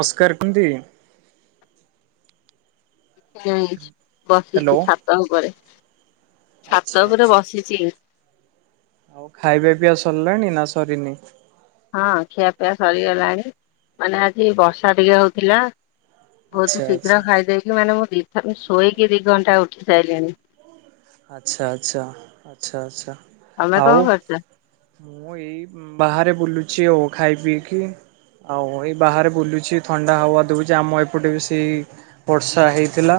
ନମସ୍କାର କେମିତି? ହୁଁ, ହ୍ୟାଲୋ। ବସିଚି ଛାତ ଉପରେ। ଆଚ୍ଛା ଛାତ ଉପରେ ଆଚ୍ଛା। ବସିଛି। ଆଉ ଖାଇବା ପିଇଆ ସରିଲାଣି ନା ସରିନି? ହଁ ଖିଆପିଆ ସରିଗଲାଣି ମାନେ ଆଜି ବର୍ଷା ଟିକେ ହଉଥିଲା। ଆଚ୍ଛା ବହୁତ ଆଚ୍ଛା। ଶୀଘ୍ର ଖାଇଦେଇକି ମାନେ ମୁଁ ଦିଥର ଶୋଇକି ଦି ଘଣ୍ଟା ଉଠି ସାଇଲିଣି। ଆଚ୍ଛା ଆଚ୍ଛା ଆଚ୍ଛା ଆଛା ତମେ କଣ ଆଉ। କରୁଛ? ମୁଁ ଏଇ ବାହାରେ ବୁଲୁଛି ଆଉ ଖାଇ ପିଇକି। ଆଉ ଏଇ ବାହାରେ ବୁଲୁଛି ଥଣ୍ଡା ହାୱା ଦଉଚି ଆମ ଏପଟେ ବି ସେଇ ବର୍ଷା ହେଇଥିଲା।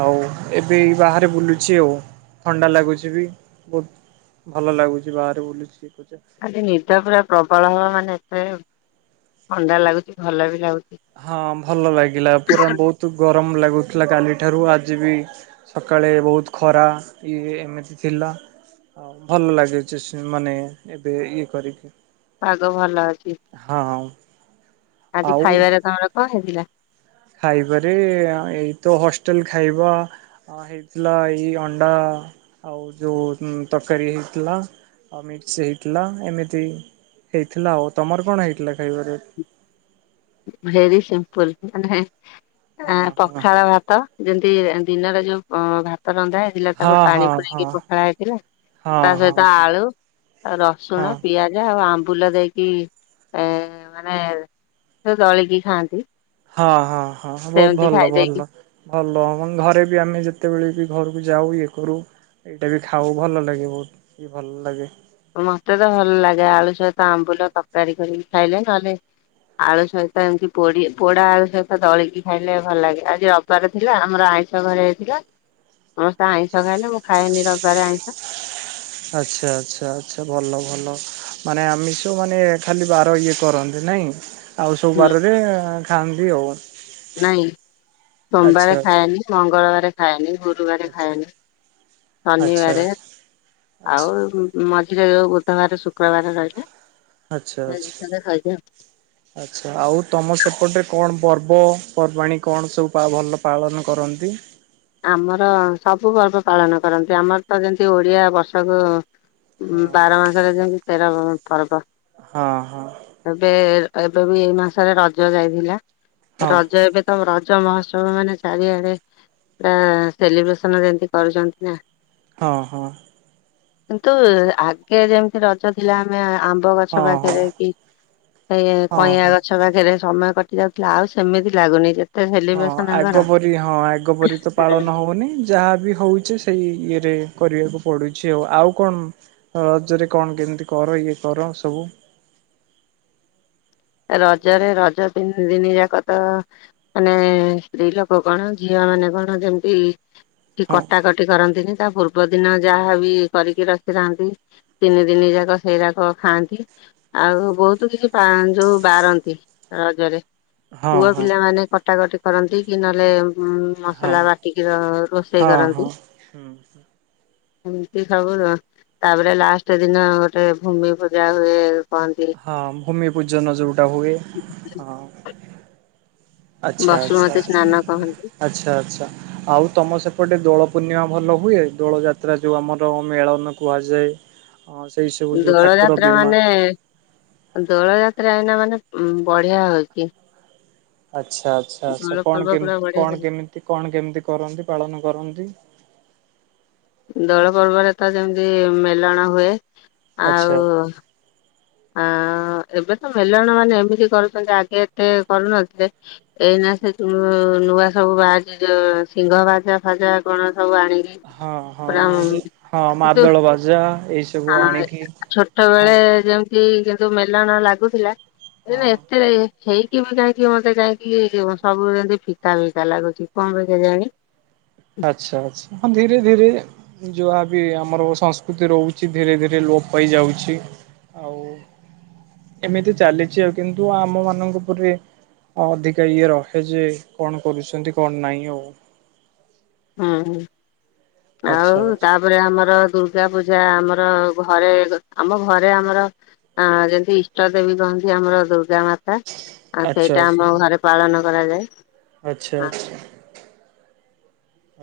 ଆଉ ଏବେ ଏଇ ବାହାରେ ବୁଲୁ ଛି ଆଉ ଥଣ୍ଡା ଲାଗୁଛି ବି ବହୁତ ଭଲ ଲାଗୁଛି ବାହାରେ ବୁଲୁଛି। ଖାଲି ନିଦ ପୁରା ପ୍ରବଳ ହବ ମାନେ ଏତେ ଥଣ୍ଡା ଲାଗୁଛି ଭଲ ବି ଲାଗୁ ହଁ ଭଲ ଲାଗିଲା ପୁରା ବହୁତ ଗରମ ଲାଗୁଥିଲା କାଲି ଠାରୁ ଆଜି ବି ସକାଳେ ବହୁତ ଖରା ଇଏ ଏମିତି ଥିଲା। ଆଉ ଭଲ ଲାଗୁଛି ସି ମାନେ ଏବେ ଇଏ କରିକି। ପାଗ ଭଲ ଅଛି। ହଁ। ଆଜି ଆଉ ଖାଇବାରେ ତମର କଣ ହେଇଥିଲା? ଖାଇବାରେ ଏଇ ତ ହଷ୍ଟେଲ ଖାଇବା ଅ ହେଇଥିଲା ଏଇ ଅଣ୍ଡା ଆଉ ଯୋଉ ତକାରୀ ହେଇଥିଲା ଆଉ ମିକ୍ସ ହେଇଥିଲା ଏମିତି ହେଇଥିଲା ଆଉ ତମର କଣ ହେଇଥିଲା ଖାଇବାରେ? ଭେରି ସିମ୍ପଲ ମାନେ ହଁ ଆ ପଖାଳ ଭାତ ଯେମ ତି ଦିନରେ ଯୋଉ ଅ ଭାତ ରନ୍ଧା ହେଇଥିଲା ତାକୁ ହଁ ହଁ ପାଣି ହଁ ହଁ ହଁ ପୁରରେଇକି ପଖଳା ହେଇଥିଲା ତା ହଁ ସହିତ ହଁ ଆଳୁ, ରସୁଣ, ହଁ। ପିଆଜ ଆଉ ଆମ୍ ବୁଲ ଦେଇକି ଏ ମାନେ ସେ ଦଳିକି ଖାଆନ୍ତି। ହଁ ହଁ ହଁ ବହୁତ ସେମିତି ଭଲ ଖାଇଦେଇକି ଭଲ ଭଲ ମାନେ ଘରେ ବି ଆମେ ଯେତେବେଳେ ବି ଘରକୁ ଯାଉ ଇଏ କରୁ ଏଇଟା ବି ଖାଉ ଭଲ ଲାଗେ ବହୁତ ବି ଭଲ ଲାଗେ। ମତେ ତ ଭଲ ଲାଗେ ଆଳୁ ସହିତ ଆମ୍ବୁଲ ତକାରୀ କରିକି ଖାଇଲେ ନହେଲେ ଆଳୁ ସହିତ ଏମିତି ପୋଡି ପୋଡା ଆଳୁ ସହିତ ଦଳିକି ଖାଇଲେ ଭଲ ଲାଗେ ଆଜି ରବିବାର ଥିଲା ଆମର ଆ ଆଇଁଷ ଘରେ ହେଇଥିଲା। ସମସ୍ତେ ଆଇଁଷ ଆଚ୍ଛା ଖାଇଲେ ମୁଁ ଖାଏନି ରବିବାରେ ଆଇଁଷ। ଆଚ୍ଛା ଆଚ୍ଛା ଆଚ୍ଛା ଭଲ ଭଲ ମାନେ ଆମିଷ ମାନେ ଖାଲି ବାର ଇଏ କରନ୍ତି ନାଇଁ? ଆଉ ସବୁ ହୁଁ ବାରରେ ଖାଆନ୍ତି ଆଉ। ନାଇଁ ସୋମବାର ଆଚ୍ଛା ଆଚ୍ଛା ଖାଏନି ମଙ୍ଗଳବାର ଖାଏନି ଗୁରୁବାରେ ଆଚ୍ଛା। ଖାଏନି ଆଚ୍ଛା ଶନିବାରେ ଆଚ୍ଛା ଆଚ୍ଛା ଆଉ ମ ଝିରେ ଯୋଉ ଗୋଟେ ବାରେ ଶୁକ୍ରବାରେ ରହିଲା ଆଛା ଏ ଆଛା ଦିଥର ଖାଇଦିଏ ଆଚ୍ଛା ଆଉ ତମ ସେପଟରେ କଣ ପର୍ବପର୍ବାଣୀ କଣ ସବୁ ପା ଭଲ ପାଳନ କରନ୍ତି? ଆମର ସବୁ ପର୍ବ ପାଳନ କରନ୍ତି ଆମର ତ ଯେମିତି ଓଡିଆ ବର୍ଷକୁ ହଁ ବାର ମାସରେ ଯେମତି ତେର ପର୍ବ। ହଁ ହଁ। ଏବେ ଏବେ ବି ଏଇ ମାସରେ ରଜ ଯାଇଥିଲା ହଁ। ରଜ ଏବେ ତ ର ଜ ମହୋତ୍ସବ ମାନେ ଚାରିଆଡେ ପୁରା ସେଲିବ୍ରେସନ ଯେମତି କରୁଛନ୍ତି ନା। ହଁ ହଁ। କିନ୍ତୁ ସେ ଆଗେ ଯେମିତି ରଜ ହଁ ଥିଲା ଆମେ ଆମ୍ବ ହଁ ଗଛ ହଁ ପାଖରେ କି ଏଇ ହଁ କଇଁଆ ହଁ। ଗଛ ପାଖରେ ସମୟ କଟି ଯାଉଥିଲା ଆଉ ସେମିତି ଲାଗୁନି ଯେମ୍ ହଁ ଆଗ ପରି ହଁ ଆଗ ପରି ତ ପାଳନ ହଉନି ଯାହା ବି ହଉଚି ସେଇ ଇଏ ରେ କରିବାକୁ ପଡୁଛି ଆଉ ଆଉ କଣ ରଜରେ କଣ କେମିତି କର ଇଏ କର ସବୁ? ହ [inaudible] ରଜରେ ରଜ ତିନି ଦିନି ଯାକ ତ ମାନେ ସ୍ତ୍ରୀ ଲୋକ କଣ ଝିଅ ମାନେ କଣ ଯେମତି କି ହଁ କଟାକଟି କରନ୍ତିନି। ତା ପୂର୍ବ ଦିନ ଯାହା ବି କରିକି ରଖିଥାନ୍ତି ତିନି ଦିନି ଯାକ ସେରାକ ଖାଆନ୍ତି। ଆଉ ବହୁତ କିଛି [unintelligible] ଯୋଉ ବାରନ୍ତି ରଜରେ ହଁ ପୁଅ ହଁ ପିଲାମାନେ କଟାକଟି କରନ୍ତି କି ନଲେ। ଉ ହଁ ମସଲା ବାଟିକି ରୋଷେଇ ହଁ କରନ୍ତି ହଁ। ଏମିତି ସବୁ ନା ତାପରେ ଲାଷ୍ଟ ଦିନ ଗୋଟେ ଭୂମି ପୂଜା ହୁଏ। କହନ୍ତି। ହଁ ଭୂମି ପୂଜନ ଯେଉଟା ହୁଏ ହଁ। ଆଚ୍ଛା ଆଛା ବସୁମତୀ ଆଛା ସ୍ନାନ କହନ୍ତି ଆଚ୍ଛା ଆଛା ଆଉ ତମ ସେପ ପଟେ ଦୋଳ ପୂର୍ଣ୍ଣିମା ଭଲ ହୁଏ ଦୋଳ ଯାତ୍ରା ଯୋଉ ଆମର ମେଳନ କୁହାଯାଏ। ହଁ ସେଇ ସବୁ ଯୋଉ ଦୋଳ ଠାକୁର ଯାତ୍ରା ବିମାନ ମାନେ ଦୋଳ ଯାତ- ତ୍ରା ଏଇନା ମାନେ ଉଁ ବଢିଆ ହଉଛି। ଆଚ୍ଛା ଆଚ୍ଛା ଆଚ୍ଛା ଦୋଳ କଣ ପର୍ବ କେମ ପୁରା କଣ ବଢିଆ କେମିତି କଣ କେମିତି କରନ୍ତି ପାଳନ କରନ୍ତି। [unintelligible] ଦୋଳ ପର୍ବରେ ତ ଯେମିତି ମେଲଣ ହୁଏ ଆଚ୍ଛା ଆଉ। ଆ ଏବେ ତ ମେଲଣ ମାନେ ଏମିତି କରୁଛନ୍ତି ଆଗେ ଏତେ କରୁନଥିଲେ। ଏଇନା ଆଚ୍ଛା। ସେ ଯୋଉ ନୂଆ ସବୁ ବାହାରିଚି ଯୋଉ ସିଂହ ବାଜା ଫାଜା କଣ। ସବୁ ଆଣିକି। ହଁ ହଁ ପୁର ଉଁ ଯେ ହଁ କିନ୍ତୁ ମାଦଳ ବାଜା ଏଇ ସବୁ ହଁ ଆଣିକି ଛୋଟ ହଁ ବେଳେ ଯେମ ତି କିନ୍ତୁ ମେଲଣ ଲାଗୁଥିଲା ହଁ ଏଇନା ଏତେ। ହେଇକି ବି କାଇଁକି କି ମତେ କାଇଁକି ସବୁ ଯେମିତି ଫିକା ଫିକା ଲାଗୁଛି କଣ ପାଇଁ କେ ଯାଣି। ଆଚ୍ଛା ଆଛା ହଁ ଧୀରେ ଧୀରେ। ଯୋହାବି ଆମର ସଂସ୍କୃତି ରହୁଛି ଧୀରେ ଧୀରେ ଲୋପ ପାଇ ଯାଉଛି। ଆଉ ଏମିତି ଚାଲିଛି ଆଉ କିନ୍ତୁ ଆମ ମାନଙ୍କ ଉପରେ। ଅଧିକା ଇଏ ରହେ ଯେ କଣ କରୁଛନ୍ତି କଣ ନାଇଁ ଆଉ ହୁଁ ହୁଁ ଆଚ୍ଛା ଆଉ ଆଚ୍ଛା ତାପରେ ଆମର। ଦୁର୍ଗା ପୂଜା ଆମର ଘରେ ଆମ ଘରେ ଆମର ଆ ଯେମିତି ଇଷ୍ଟ ଦେବୀ। ହୁଅନ୍ତି ଆମର ଦୁର୍ଗା ମାତା ଆଉ ଆଚ୍ଛା ସେଇଟା ଆଚ୍ଛା। ଆମ ହଁ ଘରେ ପାଳନ କରାଯାଏ। ଆଚ୍ଛା ଆଚ୍ଛା।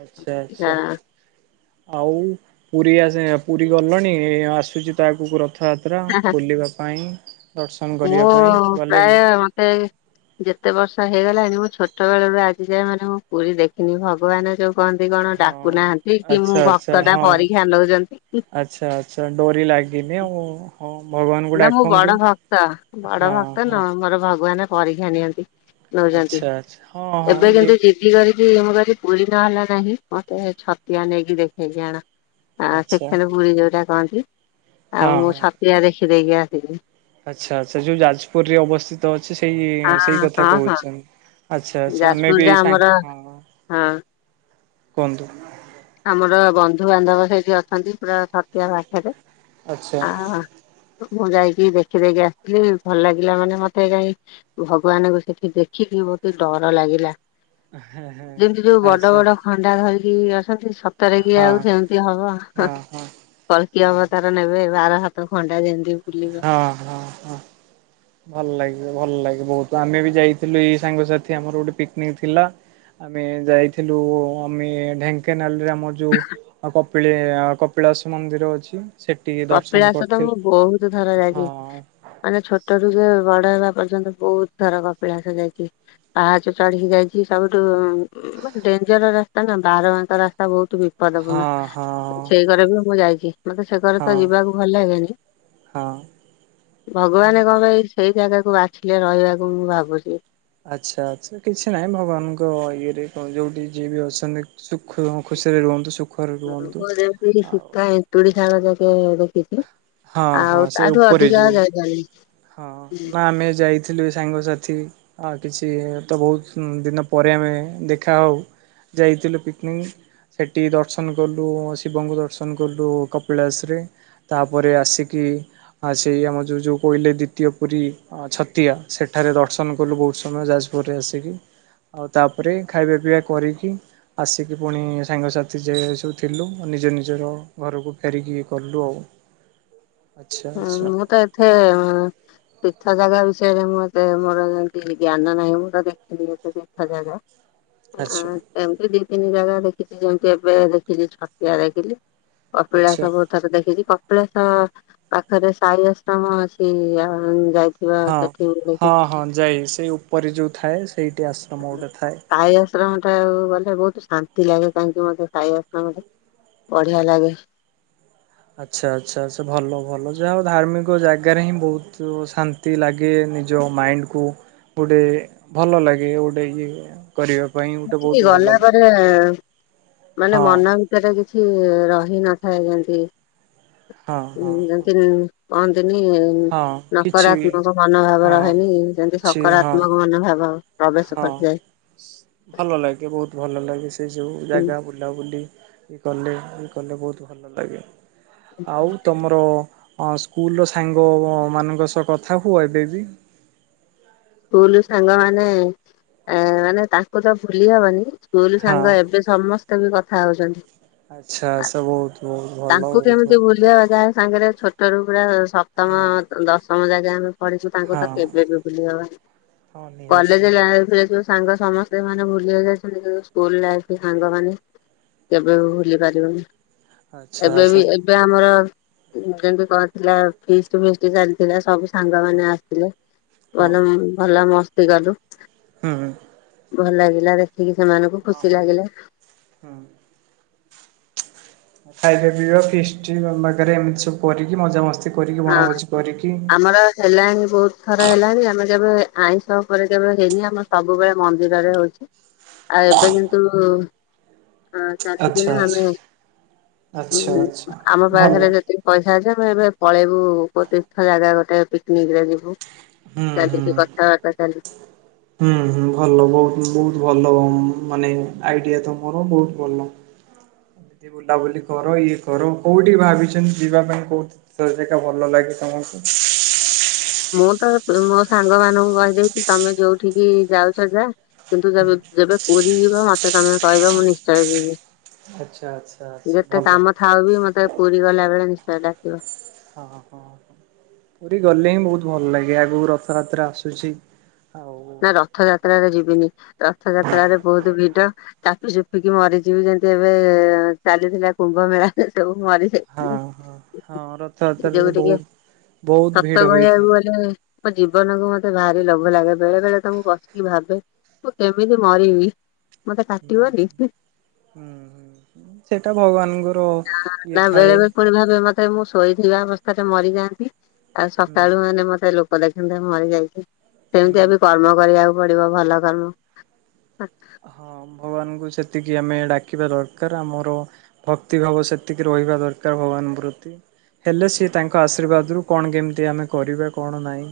ଆଚ୍ଛା ଆଚ୍ଛା। ଆଉ ପୁରୀ ଆସି ପୁରୀ ଗଲଣି ଆସୁଛି ତ ଆଗକୁ ରଥ ରଥଯାତ୍ରା ବୁଲିବା ପାଇଁ। ଦର୍ଶନ କରିବା ପାଇଁ ମୁଁ ଗଲେଣି ପ୍ରାୟ ମତେ ଯେତେ ବର୍ଷ। ହେଇ ଗଲାଣି ମୁଁ ଛୋଟ ବେଳୁ ରୁ ଆଜିଯାଏ ମାନେ ମୁଁ ପୁରୀ ଦେଖିନି ଭଗବାନ ଯୋଉ। କହନ୍ତି କଣ ଡାକୁ ହଁ ନାହାନ୍ତି କି ମୁଁ ଆଚ୍ଛା ଆଚ୍ଛା ଭକ୍ତ ଟା ହଁ। ପରକ୍ଷା ନଉଛନ୍ତି କି। ଲଗିନି ଆଉ ହଁ। ଭଗବାନଙ୍କୁ ନା ମୁଁ ଡାକନ୍ତୁ। ବଡ ଭକ୍ତ ବଡ ହଁ ଭକ୍ତ ହଁ ନୁ ମୋର ଭଗବାନ। ପରିକ୍ଷା ନିଅନ୍ତି ନଉଚନ୍ତି ଆଚ୍ଛା ଆଚ୍ଛା ହଁ ହଁ ଏବେ ଇଏ କିନ୍ତୁ ଯିଦି କରିକ। କି ମୁଁ କଇଲି ପୁରୀ ନହେଲା ନାହିଁ ମତେ ଛତିଆ ନେଇକି ଦେଖେଇକି ଆଣ। ଆ ଆଚ୍ଛା ସେକେଣ୍ଡ ପୁୁରୀ ଯୋଉଟା କହନ୍ତି ହଁ ଆଉ ମୁଁ ହଁ। ଛତିଆ ଦେଖି ଦେଇକି ଆସିଲି। ଆଚ୍ଛା ଆଚ୍ଛା ଯୋଉ ଯାଜପୁର ରେ ଅବସ୍ଥିତ ଅଛି ସେଇ ସେଇ ହଁ କଥା ହଁ ହଁ କହୁଛନ୍ତି। ଆଚ୍ଛା ଆଚ୍ଛା ଆମେ ବି ଯାଜପୁରରେ ଏଇ ଆମର ସାଙ୍ଗ ହଁ ହଁ କୁହନ୍ତୁ। ଆମର ବନ୍ଧୁ ବାନ୍ଧବ ସେଇଠି ଅଛନ୍ତି ପୁରା ଛତିଆ ପାଖରେ। ଆଚ୍ଛା। ଆ ମୁଁ ଯାଇକି ଦେଖି ଦେଇକି ଆସିଲି ଭଲ ଲାଗିଲା ମାନେ ମତେ ଜାଇଁ ଭଗବାନଙ୍କୁ ସେଠି ଦେଖିଲି। ଲି ବହୁତ୍ ଡର ଲାଗିଲା ଯେମିତି ଯୋଉ ବଡ ଆଚ୍ଛା ବଡ ଖଣ୍ଡା ଧରିକି ଆସନ୍ତି। ସତରେ ବି ଆଉ ହଁ। ସେମିତି ହବ, ହଁ ହଁ କଳକି ହଁ ଅବତାର ନେବେ ବାର ହାତ ତ ଖଣ୍ଡା ଯେମତିି ବୁଲିବ। ହଁ ହଁ ହଁ। ଭଲ ଲାଗିବ ଭଲ ଲାଗେ ବହୁତ ଆମେ ବି ଯାଇଥିଲୁ ଏଇ ସାଙ୍ଗସାଥି ଆମର ଗୋଟେ ପିକନିକ ଥିଲା। ଆମେ ଯାଇଥିଲୁ ଆମେ ଢେଙ୍କାନାଳରେ ଆମ। ଆମର ଯୋଉ କପିଳ କପିଳାସ ମନ୍ଦିର ଅଛି। ସେଠି ଦର୍ଶନ କପିଳାସ ତ କରିଥିଲୁ। ମୁଁ ବହୁତ ଥର ଯାଇଛି, ହଁ ମାନେ ଛୋଟରୁ ଯୋଉ। ବଡ ହେବା ପର୍ଯ୍ୟନ୍ତ ବହୁତ ଥର କପିଳାସ ଯାଇଛି, ପାହାଚ ଚଢିକି ଯାଇଛି, ସବୁଠୁ। ମାନେ ଡେଞ୍ଜର ରାସ୍ତା ନା, ବାର ବାଙ୍କ ରାସ୍ତା ବହୁତ। ବିପାଦପୂର୍ଣ୍ଣ ହଁ ହଁ ନା ସେଇ ଘରେ ବି ମୁଁ ଯାଇଚି ମତେ ସେ ଘରେ ତ ହଁ ଯିବାକୁ ଭଲ ଲାଗେନି, ହଁ। ଭଗବାନ କଣ ପାଇଁ ସେଇ ଜାଗାକୁ ବାଛିଲେ ରହିବାକୁ ମୁଁ ଭାବୁଚି। ଆଛା ଆଛା କିଛି ନାହିଁ ଭଗବାନଙ୍କ ଇଏରେ କଣ ଯୋଉଠି ଯିଏ ବି ଅଛନ୍ତି ସୁଖ ଖୁ ସିରେ ରୁହନ୍ତୁ, ସୁକ୍ ଏନ୍ତୁଡି ସୂତା ଏନ୍ତୁଡି ଶାଳ ଯାକେ ଦେଖ ଦେଖେ ହଁ ହଁ ଆଉ ସେ ତାଠୁ ଉପରେ ଅଧିକା ଆଉ ଯୋଉ ଯାଇପରିବିନି। ହଁ ନା ଆମେ ଯେ ଯାଇଥିଲୁ ସାଙ୍ଗସାଥି, ଆ କିଛି ତ ବହୁତ ଦିନ ପରେ ଆମେ ଦେଖା ହଉ ଯାଇଥିଲୁ ପିକନିକ। ସେଠି ଦର୍ଶନ କଲୁ ଶିବଙ୍କୁ ଦର୍ଶନ କଲୁ କପିଳାସ ରେ, ତାପରେ ଆସିକି ଆ ସେଇ ଆମର ଯୋଉ ଯୋଉ କୋଇଲି ଦ୍ୱିତୀୟ ପୁରୀ ଆ ଛତିଆ ସେଠାରେ ଦର୍ଶନ କଲୁ ବହୁତ ସମୟ ଯାଜପୁରରେ ଆସିକି। ଆଉ ତାପରେ ଖାଇବା ପିଇବା କରିକି ଆସିକି ପୁଣି ସାଙ୍ଗସାଥି ଯେ ସବୁ ଥିଲୁ। ନିଜ ନିଜର ଘରକୁ ଫେରିକି କଲୁ ଆଉ। ଆଚ୍ଛା ହୁଁ ଆଚ୍ଛା ମୁଁ ତ ଏଥେ ତୀର୍ଥ ଜାଗା ବିଷୟରେ ମୁଁ ଏତେ ମୋର ଯେମିତି ଜ୍ଞାନ ନାହିଁ, ମୁଁ ତ ଦେଖିନି ଏତେ ତୀର୍ଥ ଜାଗା। ଆ ଆଚ୍ଛା ଏମିତି ଦି ତିନି ଜାଗା ଦେଖିଚି ଯେମିତି ଏବେ ଦେଖିଚି ଛତିଆ ଦେଖିଲି। ଆଚ୍ଛା କପିଳାସ ବହୁଥର ଦେଖିଚି, କପିଳାସ ପାଖରେ ସାହି ଆଶ୍ରମ ଅଛି ଯାଇ ହଁ ହଁ ହଁ ଯାଇ ସେଇ ଉପରେ ଯୋଉ ଥାଏ ସେଇଠି ଆଶ୍ରମ ଗୋଟେ ଥାଏ। ସାଇ ଆଶ୍ରମ ଟା ଗଲେ ବହୁତ ଶାନ୍ତି ଲାଗେ କାହିଁକି ମତେ ସାଇ ଆଶ୍ରମରେ। ବଢିଆ ଲାଗେ। ଆଚ୍ଛା ଆଚ୍ଛା ସେ ଭଲ ଭଲ ଯାହା ହଉ ଧାର୍ମିକ ଜାଗାରେ ହିଁ ବହୁତ ଶାନ୍ତି ଲାଗେ। ନିଜ ମାଇଣ୍ଡକୁ ଗୋଟେ ଭଲ ଲାଗେ ଗୋଟେ ଇଏ। କରିବା ପାଇଁ ଗୋଟେ ବହୁତ ସେତିକି ଭଲ ଗଲା ଲାଗେ। ପରେ ମାନେ ହଁ ମନ ଭିତରେ କିଛି ରହିନ ଥାଏ, ଯେନ୍ତି ହଁ ହଁ ହଁ ଯେନ୍ତି କହନ୍ତି ନି ହଁ କିଛି ନକାରତ୍ମକ ମନୋଭାବ ହଁ। ରହେନି ସେମିତି କିଛି ହଁ ସକାରାତ୍ମକ ମନୋଭାବ ପ୍ରବେଶ ହଁ। କରିଥାଏ। ଭଲ ଲାଗେ ବହୁତ ଭଲ ଲାଗେ ସେ ସବୁ ଜାଗା ବୁଲାବୁଲି ଇଏ କଲେ ଇଏ କଲେ ବହୁତ ଭଲ ଲାଗେ, ଆଉ ତମର ହଁ ସ୍କୁଲର ସାଙ୍ଗମାନଙ୍କ ସହ କଥା ହୁଅ ଏବେ ବି? ସ୍କୁଲ ସାଙ୍ଗ ମାନେ ମାନେ ଆ ତାଙ୍କୁ ତ ଭୁଲି ହବନି। ସ୍କୁଲ ହଁ ସାଙ୍ଗ ଏବେ ସମସ୍ତେ ବି କଥା ହଉଚନ୍ତି। ଆଚ୍ଛା ସବହୁତ ବହୁତ। ଭଲ ତାଙ୍କୁ ବି ବହୁତ କେମିତି ଭଲ। ଭୁଲିବା ଯାହା ସାଙ୍ଗରେ ଛୋଟ ରୁ ପୁରା ସପ୍ତମ ହଁ ଦଶମ ଯାଏଁ କି ଆମେ ପଢିଚୁ ତାଙ୍କୁ ତ ହଁ କେବେ ବି ଭୁଲି ହବନି, ହଁ ନିହାତି କଲେଜ ନିହାତି ଯାଏଁ ଯେ ସାଙ୍ଗ ସମସ୍ତେ ମାନେ ବୁଲିବାକୁ ଯାଇଚନ୍ତି କେବେ ସ୍କୁଲ ଲାଇଫ ସାଙ୍ଗମାନେ କେବେ ଭୁଲି ପାରିବନି। ଆଚ୍ଛା ଏବେ ବି ଆଚ୍ଛା ଏବେ ଆମର ଯେମିତି କରିଥିଲା ଫିଷ୍ଟ ଫିଷ୍ଟ ଚାଲିଥିଲା ସବୁ ସାଙ୍ଗ ହଁ ମାନେ ଆସିଲେ ହଁ ଭଲ, ଭଲ ମସ୍ତି କଲୁ। ହୁଁ ହୁଁ। ଭଲ ଲାଗିଲା ଦେଖିକି ସେମାନଙ୍କୁ ହଁ ଖୁସି ହଁ ଲାଗିଲା। ହୁଁ। ଖାଇବା ପିଇବା ଫିଷ୍ଟ ରନ୍ଧାକରିବା ଏମିତି ସବୁ କରିକି ମଜା ମସ୍ତି ହଁ ଆମର ହେଲାଣି ବହୁତ ଥର ହେଲାଣି ଆମେ କେବେ ଆଇଁଷ ଉପରେ କେବେ ହେଇନି ଆମର ସବୁବେଳେ ମନ୍ଦିରରେ ହଉଚି। ଆଉ ଏବେ କିନ୍ତୁ ଉଁ ଚାରି ଆଚ୍ଛା ଦିନ ଆଚ୍ଛା ଆମେ ଆଚ୍ଛା ହୁଁ ଆଚ୍ଛା ଆମ ଭଲ ପାଖରେ ଯେତିକି ପଇସା ଅଛି ଆମ ଏବେ ପଳେଇବୁ କୋଉ ତୀର୍ଥ ଜାଗା ଗୋଟେ ପିକନିକରେ ଯିବୁ। ହୁଁ ଚାଲିଛି ହୁଁ କଥାବାର୍ତ୍ତା ଚାଲିଛି। ହୁଁ ହୁଁ ଭଲ ବହୁତ ବହୁତ ଭଲ ହୁଁ ମାନେ ଆଇଡ଼ିଆ ତମର ବହୁତ ଭଲ। ଏମିତି ବୁଲାବୁଲି କର ଇଏ କର କୋଉଠି ଭାବିଛନ୍ତି ଯିବା ପାଇଁ କୋଉଠି ଜାଗା ଭଲ ଲାଗେ। ଅହ [unintelligible] ମୁଁ ତ ମୋ ସାଙ୍ଗ ମାନଙ୍କୁ କହିଦେଇଛି ତମେ ଯୋଉଠିକି ଯାଉଛ ଯାଅ କିନ୍ତୁ ଯେବେ- ଯେବେ ପୁରୀ ଯିବା ମତେ ତମେ କହିବ ମୁଁ ନିଶ୍ଚୟ ଯିବି। ଆଚ୍ଛା ଆଚ୍ଛା ଆଚ୍ଛା ଯେତେ ଭଲ କାମ ଥାଉ ବି ମତେ ପୁରୀ ଗଲା ବେଳେ ନିଶ୍ଚୟ ଡାକିବ ହଁ ହଁ ହ। ପୁରୀ ଗଲେ ହିଁ ବହୁତ ଭଲ ଲାଗେ ଆଗକୁ ରଥଯାତ୍ରା ଆସୁଛି। ଆଉ ହଁ ନା ରଥଯାତ୍ରାରେ ଯିବିନି ରଥଯାତ୍ରାରେ ବହୁତ ଭିଡ ଚାପି ଚୁପିକି ମରିଯିବି ଯେମତି ଏବେ ଚାଲିଥିଲା କୁମ୍ଭ ମେଳାରେ ସବୁ ମରିଯାଇଥିଲେ। ହଁ ହଁ ରଥଯାତ୍ରାରେ ନିଜକୁ ଟିକେ ବହୁତ ବହୁତ ଭିଡ ସତ ହୋଇଥାଏ। କହିବାକୁ ଗଲେ ମୋ ଜୀବନକୁ ମତେ ଭାରି ଲୋଭ ଲାଗେ। ବେଳେ ବେଳେ ତ ମୁଁ ବସିକି ଭାବେ ମୁଁ କେମିତି ମରିବି। ମତେ ହୁଁ କାଟିବନି ହୁଁ ହୁଁ ସେଇଟା ଭଗବାନଙ୍କୁ ତା ବେଳେବେଳେ ପୁଣି ଭାବେ ମତେ ଏ ମୁଁ ଶୋଇଥିବା ଅବସ୍ଥାରେ ମରିଯାଆନ୍ତି ଆଉ ହୁଁ ସକାଳୁ ମାନେ ମତେ ଲୋକ ଦେଖନ୍ତେ ମୁଁ ମରିଯାଇଛି। ସେମିତି ହୁଁ। ଏବେ କର୍ମ କରିବାକୁ ପଡିବ ଭଲ କର୍ମ ହଁ ଭଗବାନଙ୍କୁ ସେତିକି ଆମେ ଡାକିବା ଦରକାର ଆମର ଭକ୍ତି ଭାବ ସେତିକି ରହି ରହିବା ଦରକାର ଭଗବାନ ପ୍ରତି ହେଲେ ସିଏ ତାଙ୍କ ଆଶୀର୍ବାଦରୁୁ କଣ କେମିତି ଆମେ କରିବା କଣ ନାହିଁ।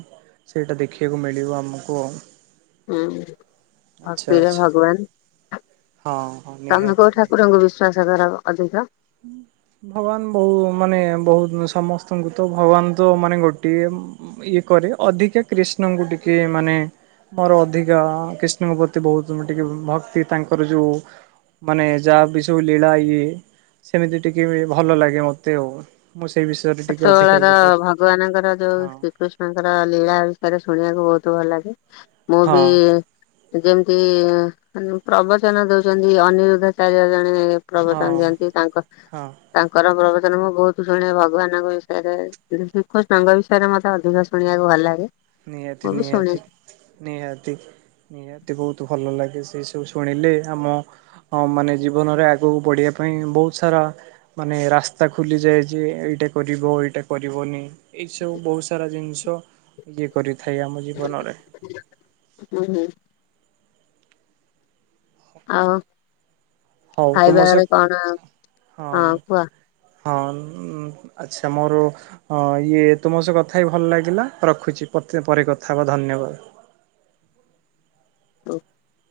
ସେଇଟା ଦେଖିବାକୁ ମିଳିବ ଆମକୁ ଆଉ ହୁଁ-ଉ ଆଚ୍ଛା ଭକ୍ତିରେ ଆଚ୍ଛା ଭଗବ ନ ହଁ ହଁ ତମେ ନିହାତି କୋଉ ଠାକୁରଙ୍କୁ ବିଶ୍ଵାସ କର ଅଧିକ ହୁଁ ଭଗବାନ ବହୁ ମାନେ ବହୁତ ସମସ୍ତଙ୍କୁ ତ ଭଗବାନ ତ ମାନେ ଗୋଟିଏ ଉ ଇଏ କରେ ଅଧିକା କ୍ରିଷ୍ଣଙ୍କୁ ଟିକେ ମାନେ ମୋର ଅଧିକା କ୍ରିଷ୍ଣଙ୍କ ପ୍ରତି ବହୁତ ଟିକେ ଭକ୍ତି ତାଙ୍କର ଯୋଉ ମାନେ ଯାହା ବି ସବୁ ଲୀଳା ଇଏ ସେମିତି ଟିକେ ବି ଭଲ ଲାଗେ ମତେ ଆଉ ମୁଁ ସେଇ ବିଷୟରେ ଟିକେ ଅଧିକା ଛୋଟବେଳର ଇଏ କରେ। ଭଗବାନଙ୍କର ଯୋଉ ହଁ ଶ୍ରୀକୃଷ୍ଣଙ୍କର ଲୀଳା ସେଟା ଶୁଣିବାକୁ ବହୁତ ଭଲ ଲାଗେ ମୁଁ ହଁ ବି ଯେମିତି-ଇ ପ୍ରବଚନ ଦଉଛନ୍ତି ଅନିରୁଦ୍ଧ ଚାରି ହ ଜଣ ହଁ ପ୍ରବଚନ ଦିଅନ୍ତି ତାଙ୍କ ହଁ। ତାଙ୍କର ପ୍ରବଚନ ମୁଁ ବହୁତ ଶୁଣେ ଭଗବାନ୍ ଷୟରେ କୃଷ୍ଟଙ୍କ ବିଷୟରେ ମତେ ଅଧିକ ଶୁଣିବାକୁ ଭଲ ଲାଗେ। ନିହାତି ମୁଁ ବି ଶୁଣେ ନିହାତି ନିହାତି ନିହାତି ବହୁତ ଭଲ ଲାଗେ ସେ ସବୁ ଶୁଣିଲେ ଆମ ହଁ ମାନେ ଜୀବନରେ ଆଗକୁ ବଢ଼ିବା ପାଇଁ ବହୁତ ସାରା ମାନେ ରାସ୍ତା ଖୋଲିଯାଏ ଯେ ଏଇଟା କରିବ ଏଇଟା କରିବନି ଏଇସବୁ ବହୁତ ସାରା ଜିନିଷ ଇଏ କରିଥାଏ ଆମ ଜୀବନରେ ହୁଁ ଆଉ ହଉ ତୁମ ଖାଇବା ସହ ଘରେ କଣ ହଁ କୁହ? ହଁ ଆଚ୍ଛା ମୋର ହଁ ଇଏ ତୁମ ସହ କଥା ବି ଭଲ ଲାଗିଲା ରଖୁଛି। ତେ ପରେ କଥାହବା ଧନ୍ୟବାଦ୍। ତ [inaudible]